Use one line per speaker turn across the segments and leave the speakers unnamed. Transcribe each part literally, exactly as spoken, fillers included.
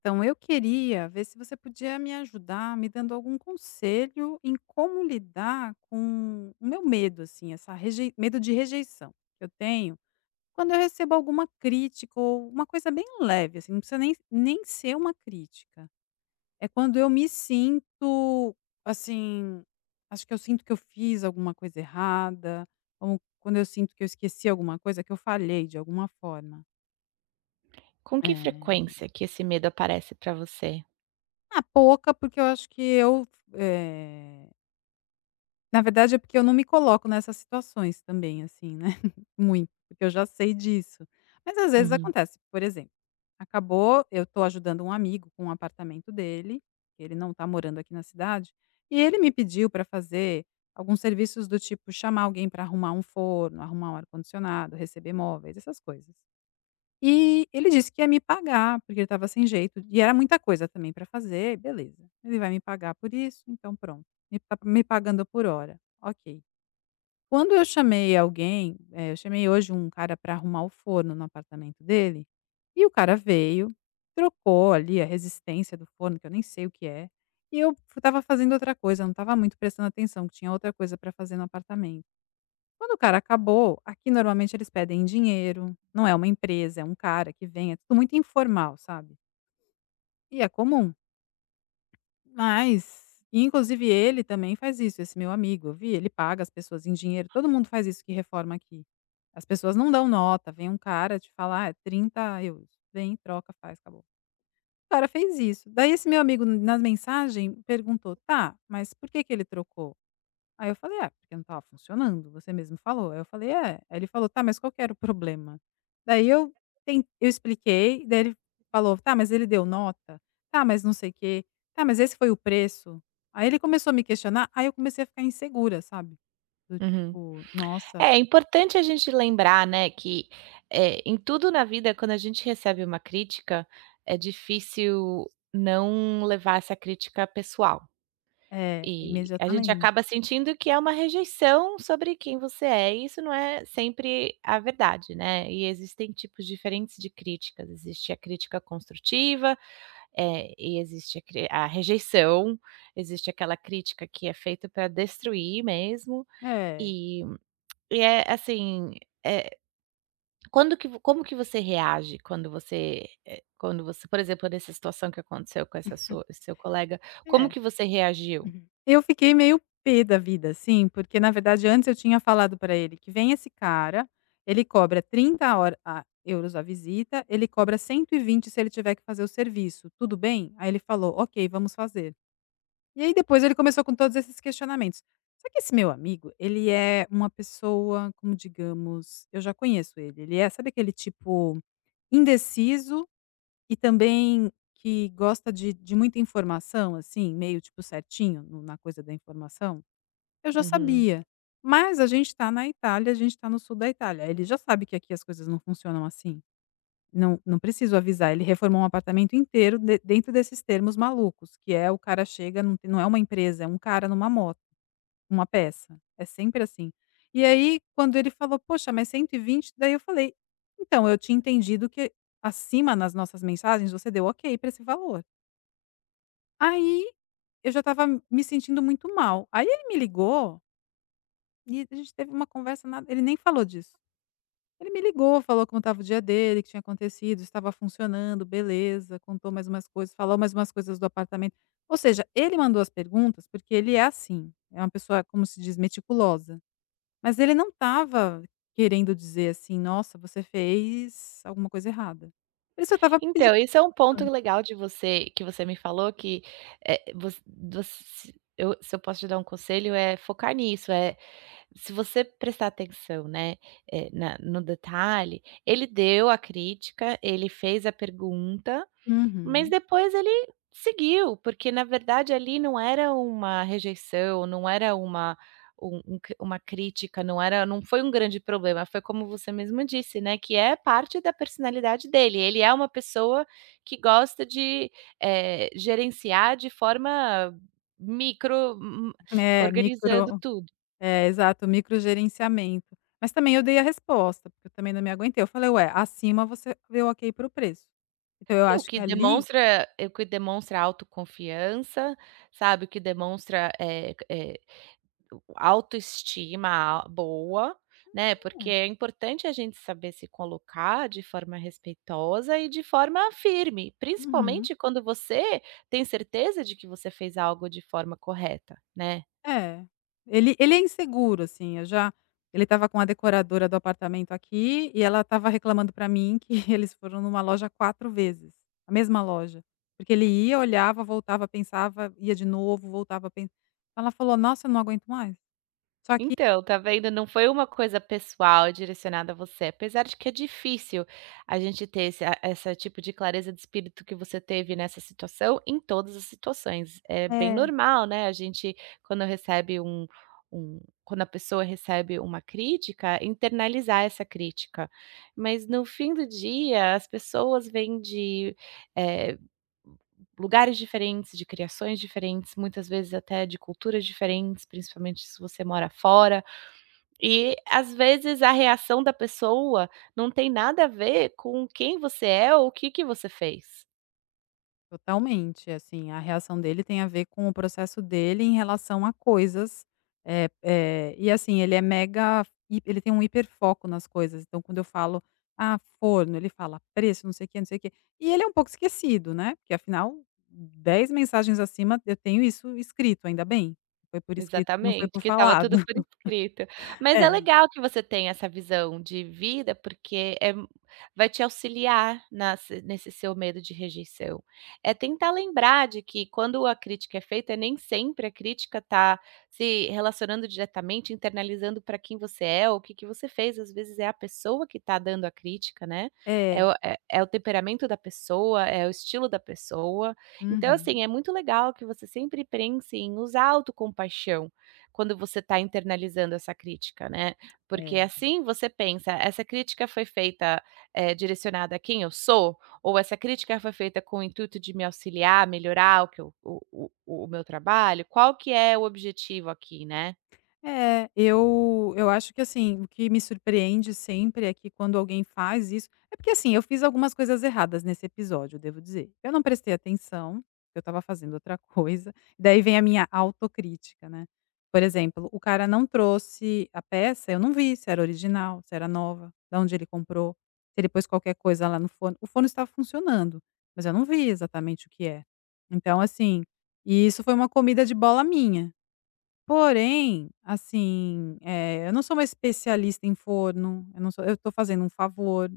Então, eu queria ver se você podia me ajudar, me dando algum conselho em como lidar com o meu medo, assim, essa rejei medo de rejeição que eu tenho quando eu recebo alguma crítica ou uma coisa bem leve, assim, não precisa nem nem ser uma crítica. É quando eu me sinto, assim, acho que eu sinto que eu fiz alguma coisa errada, ou quando eu sinto que eu esqueci alguma coisa, que eu falhei de alguma forma.
Com que
É.
frequência que esse medo aparece para você?
Ah, pouca, porque eu acho que eu, eh na verdade é porque eu não me coloco nessas situações também, assim, né, muito, porque eu já sei disso. Mas às vezes
Uhum,
acontece, por exemplo, acabou eu tô ajudando um amigo com o apartamento dele, que ele não tá morando aqui na cidade, e ele me pediu para fazer alguns serviços do tipo chamar alguém para arrumar um forno, arrumar um ar-condicionado, receber móveis, essas coisas. E ele disse que ia me pagar, porque ele estava sem jeito, e era muita coisa também para fazer, beleza. Ele vai me pagar por isso, então pronto, ele tá me pagando por hora, ok. Quando eu chamei alguém, eh, eu chamei hoje um cara para arrumar o forno no apartamento dele, e o cara veio, trocou ali a resistência do forno, que eu nem sei o que é, e eu estava fazendo outra coisa, eu não estava muito prestando atenção, que tinha outra coisa para fazer no apartamento. Quando o cara acabou, aqui normalmente eles pedem dinheiro, não é uma empresa, é um cara que vem, é tudo muito informal, sabe. E é comum, mas e inclusive ele também faz isso, esse meu amigo, eu vi, ele paga as pessoas em dinheiro, todo mundo faz isso que reforma aqui. As pessoas não dão nota, vem um cara te falar: "Ah, é trinta euros, vem, troca, faz, acabou". O cara fez isso, daí esse meu amigo nas mensagens perguntou: "Tá, mas por que que ele trocou?" Aí eu falei: "É, porque não estava funcionando, você mesmo falou". Aí eu falei: "É". Aí ele falou: "Tá, mas qual que era o problema?". Daí eu ten eu expliquei, daí ele falou: "Tá, mas ele deu nota? Tá, mas não sei o quê. Tá, mas esse foi o preço?". Aí ele começou a me questionar, aí eu comecei a ficar insegura, sabe, do
uhum.
tipo:
É,
"Nossa".
é importante a gente lembrar, né, que, eh, em tudo na vida, quando a gente recebe uma crítica, é difícil não levar essa crítica pessoal.
É,
E a gente
imediatamente.
acaba sentindo que é uma rejeição sobre quem você é, e isso não é sempre a verdade, né. E existem tipos diferentes de críticas, existe a crítica construtiva. É, e existe a cri a rejeição, existe aquela crítica que é feita para destruir mesmo,
É,
e e é assim, eh, quando que vo como que você reage quando você, eh, quando você, por exemplo, nessa situação que aconteceu com essa sua seu colega, como
é.
que você reagiu?
Uhum. Eu fiquei meio pé da vida, assim, porque na verdade antes eu tinha falado para ele que vem esse cara, ele cobra trinta hora a euros a visita, ele cobra cento e vinte se ele tiver que fazer o serviço, tudo bem? Aí ele falou: "Ok, vamos fazer". E aí depois ele começou com todos esses questionamentos. Só que esse meu amigo, ele é uma pessoa, como digamos, eu já conheço ele, ele é sabe aquele tipo indeciso e também que gosta de de muita informação, assim, meio tipo certinho no na coisa da informação, eu já
Uhum.
sabia, mas a gente está na Itália, a gente está no sul da Itália, ele já sabe que aqui as coisas não funcionam assim, não não preciso avisar, ele reformou um apartamento inteiro de dentro desses termos malucos, que é o cara chega, não tem não é uma empresa, é um cara numa moto. Uma peça, é sempre assim. E aí quando ele falou: "Poxa, mas cento e vinte", daí eu falei: "Então, eu tinha entendido que acima nas nossas mensagens você deu ok para esse valor". Aí eu já estava me sentindo muito mal. Aí ele me ligou e a gente teve uma conversa, nada, ele nem falou disso. Ele me ligou, falou como estava o dia dele, que tinha acontecido, estava funcionando, beleza, contou mais umas coisas, falou mais umas coisas do apartamento. Ou seja, ele mandou as perguntas, porque ele é assim, é uma pessoa, como se diz, meticulosa. Mas ele não estava querendo dizer assim: "Nossa, você fez alguma coisa errada". Ele só estava pedindo.
Então, esse é um ponto legal de você, que você me falou que, eh, voc voc eu, se eu posso te dar um conselho, é focar nisso, é. Se você prestar atenção, né, eh, na no detalhe, ele deu a crítica, ele fez a pergunta, mas
Uhum.
depois ele seguiu, porque na verdade ali não era uma rejeição, não era uma um um c uma crítica, não era, não foi um grande problema, foi como você mesmo disse, né, que é parte da personalidade dele. Ele é uma pessoa que gosta de, eh, gerenciar de forma micro, hum,
É,
organizando
micro.
tudo.
É, exato, microgerenciamento. Mas também eu dei a resposta, porque eu também não me aguentei. Eu falei: "Ué, acima você deu ok para o preço". Então eu
É o
acho que
que
ali.
demonstra é o que demonstra autoconfiança, sabe, o que demonstra, eh eh, autoestima a boa, né, porque
É,
é importante a gente saber se colocar de forma respeitosa e de forma firme,
uhum.
principalmente quando você tem certeza de que você fez algo de forma correta, né.
É, ele ele é inseguro, assim, eu já ele estava com a decoradora do apartamento aqui e ela estava reclamando pra mim que eles foram numa loja quatro vezes, a mesma loja, porque ele ia, olhava, voltava, pensava, ia de novo, voltava, pen ela falou: "Nossa, eu não aguento mais". Só que.
Então, tá vendo? Não foi uma coisa pessoal direcionada a você, apesar de que é difícil a gente ter esse a essa tipo de clareza de espírito que você teve nessa situação, em todas as situações. É bem
É.
normal, né, a gente quando recebe um um quando a pessoa recebe uma crítica, internalizar essa crítica. Mas no fim do dia, as pessoas vêm de, eh, lugares diferentes, de criações diferentes, muitas vezes até de culturas diferentes, principalmente se você mora fora. E às vezes a reação da pessoa não tem nada a ver com quem você é ou o que que você fez.
Totalmente, assim, a reação dele tem a ver com o processo dele em relação a coisas, é é e assim, ele é mega, hi ele tem um hiperfoco nas coisas, então quando eu falo: "Ah, forno", ele fala: "Preço", não sei o quê, não sei o quê. E ele é um pouco esquecido, né, porque afinal dez mensagens acima eu tenho isso escrito, ainda bem, foi por escrito, não foi
Exatamente,
por
que estava
falado.
tudo por escrito. Mas é
É,
legal que você tenha essa visão de vida, porque é mu- vai te auxiliar nas nesse seu medo de rejeição. É tentar lembrar de que quando a crítica é feita, nem sempre a crítica está se relacionando diretamente, internalizando para quem você é, ou o que que você fez, às vezes é a pessoa que está dando a crítica, né, é
é,
o é é o temperamento da pessoa, é o estilo da pessoa. Então,
uhum,
assim, é muito legal que você sempre pense em usar a autocompaixão quando você está internalizando essa crítica, né. Porque
é.
assim você pensa: "Essa crítica foi feita, eh, direcionada a quem eu sou? Ou essa crítica foi feita com o intuito de me auxiliar, melhorar o que eu o o o meu trabalho? Qual que é o objetivo aqui, né?"
É, eu eu acho que, assim, o que me surpreende sempre é que quando alguém faz isso é porque, assim, eu fiz algumas coisas erradas nesse episódio, eu devo dizer. Eu não prestei atenção, eu estava fazendo outra coisa, daí vem a minha autocrítica, né. Por exemplo, o cara não trouxe a peça, eu não vi se era original, se era nova, da onde ele comprou, se ele pôs qualquer coisa lá no forno. O forno estava funcionando, mas eu não vi exatamente o que é. Então, assim, e isso foi uma comida de bola minha. Porém, assim, eh, eu não sou uma especialista em forno, eu não sou, eu tô fazendo um favor.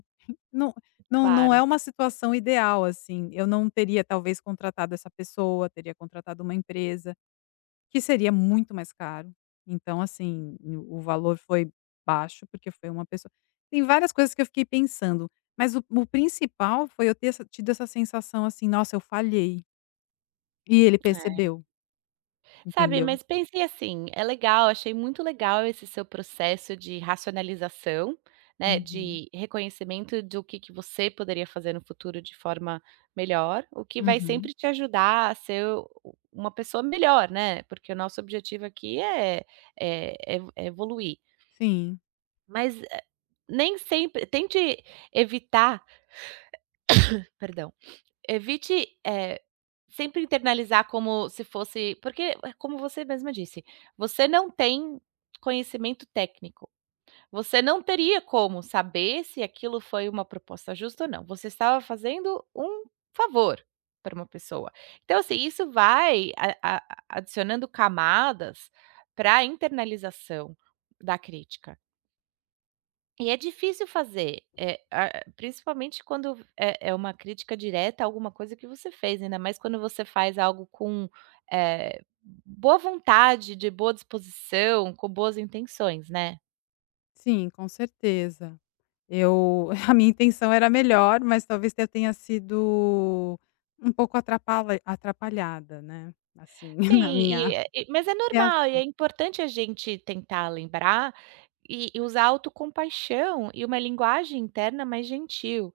Não não não é
Claro,
uma situação ideal, assim, eu não teria talvez contratado essa pessoa, teria contratado uma empresa, que seria muito mais caro. Então, assim, o o valor foi baixo, porque foi uma pessoa, tem várias coisas que eu fiquei pensando, mas o o principal foi eu ter essa tido essa sensação, assim: "Nossa, eu falhei", e ele
é.
percebeu,
Sabe,
entendeu?
mas pensei assim, é legal, achei muito legal esse seu processo de racionalização, né,
Uhum,
de reconhecimento do que que você poderia fazer no futuro de forma melhor, o que vai
uhum,
sempre te ajudar a ser u- uma pessoa melhor, né? Porque o nosso objetivo aqui é, é, é é evoluir.
sim.
Mas eh, nem sempre, tente evitar, perdão, evite, eh, sempre internalizar como se fosse porque, eh, como você mesma disse, você não tem conhecimento técnico. Você não teria como saber se aquilo foi uma proposta justa ou não. Você estava fazendo um favor para uma pessoa. Então, assim, isso vai a a a- adicionando camadas para a internalização da crítica. E é difícil fazer, eh, a principalmente quando é é uma crítica direta a alguma coisa que você fez, ainda mais quando você faz algo com, eh, boa vontade, de boa disposição, com boas intenções, né?
Sim, com certeza. Eu, a minha intenção era melhor, mas talvez eu tenha sido um pouco atrapalha atrapalhada, né, assim, na
Sim, e
minha
é e mas é normal e é
reação.
importante a gente tentar lembrar e e usar autocompaixão e uma linguagem interna mais gentil.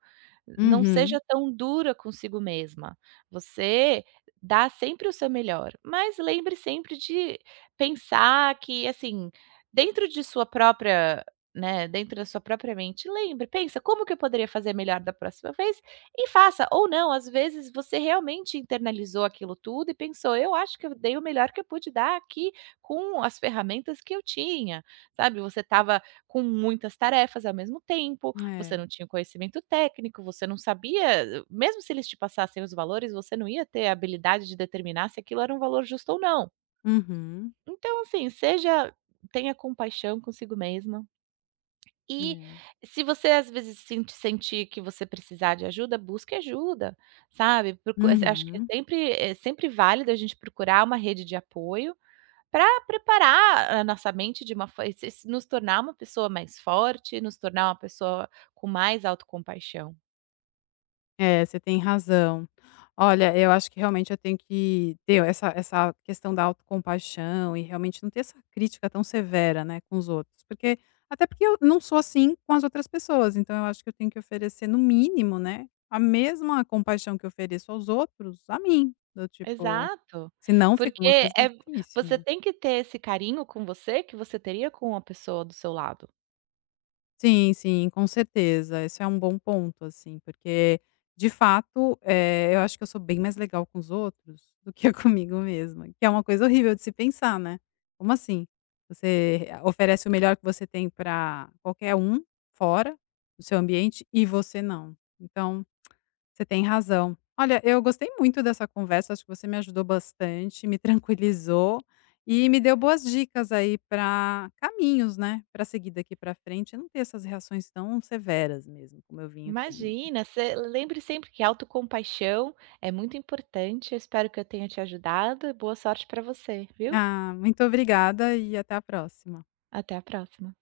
Não seja
Uhum.
tão dura consigo mesma. Você dá sempre o seu melhor, mas lembre sempre de pensar que, assim, dentro de sua própria né, dentro da sua própria mente, lembre, pensa: "Como que eu poderia fazer melhor da próxima vez?" E faça, ou não, às vezes você realmente internalizou aquilo tudo e pensou: "Eu acho que eu dei o melhor que eu pude dar aqui com as ferramentas que eu tinha", sabe. Você estava com muitas tarefas ao mesmo tempo, você
É.
não tinha o conhecimento técnico, você não sabia mesmo se eles te passassem os valores, você não ia ter a habilidade de determinar se aquilo era um valor justo ou não.
Uhum.
Então, assim, seja tenha compaixão consigo mesma. E
É.
se você às vezes sente sentir que você precisar de ajuda, busque ajuda, sabe. Procu eh, acho que
Uhum.
é sempre é sempre válido a gente procurar uma rede de apoio para preparar a nossa mente de uma forma, nos tornar uma pessoa mais forte, nos tornar uma pessoa com mais autocompaixão.
É, você tem razão. Olha, eu acho que realmente eu tenho que ter essa essa questão da autocompaixão e realmente não ter essa crítica tão severa, né, com os outros, porque até porque eu não sou assim com as outras pessoas, então eu acho que eu tenho que oferecer no mínimo, né, a mesma compaixão que eu ofereço aos outros, a mim, do tipo,
Exato,
senão fica
porque
uma coisa
é
difícil,
você
né.
tem que ter esse carinho com você que você teria com uma pessoa do seu lado.
Sim, sim, com certeza. Esse é um bom ponto, assim, porque de fato, eh, eu acho que eu sou bem mais legal com os outros do que comigo mesma, que é uma coisa horrível de se pensar, né. Como assim? Você, eh, oferece o melhor que você tem para qualquer um, fora do seu ambiente, e você não. Então, você tem razão. Olha, eu gostei muito dessa conversa, acho que você me ajudou bastante, me tranquilizou e me deu boas dicas aí para caminhos, né, para seguir daqui para frente, e não ter essas reações tão severas mesmo, como eu vinha tendo.
Imagina, se lembre sempre que autocompaixão é muito importante. Eu espero que eu tenha te ajudado e boa sorte para você, viu?
Ah, muito obrigada e até a próxima.
Até a próxima.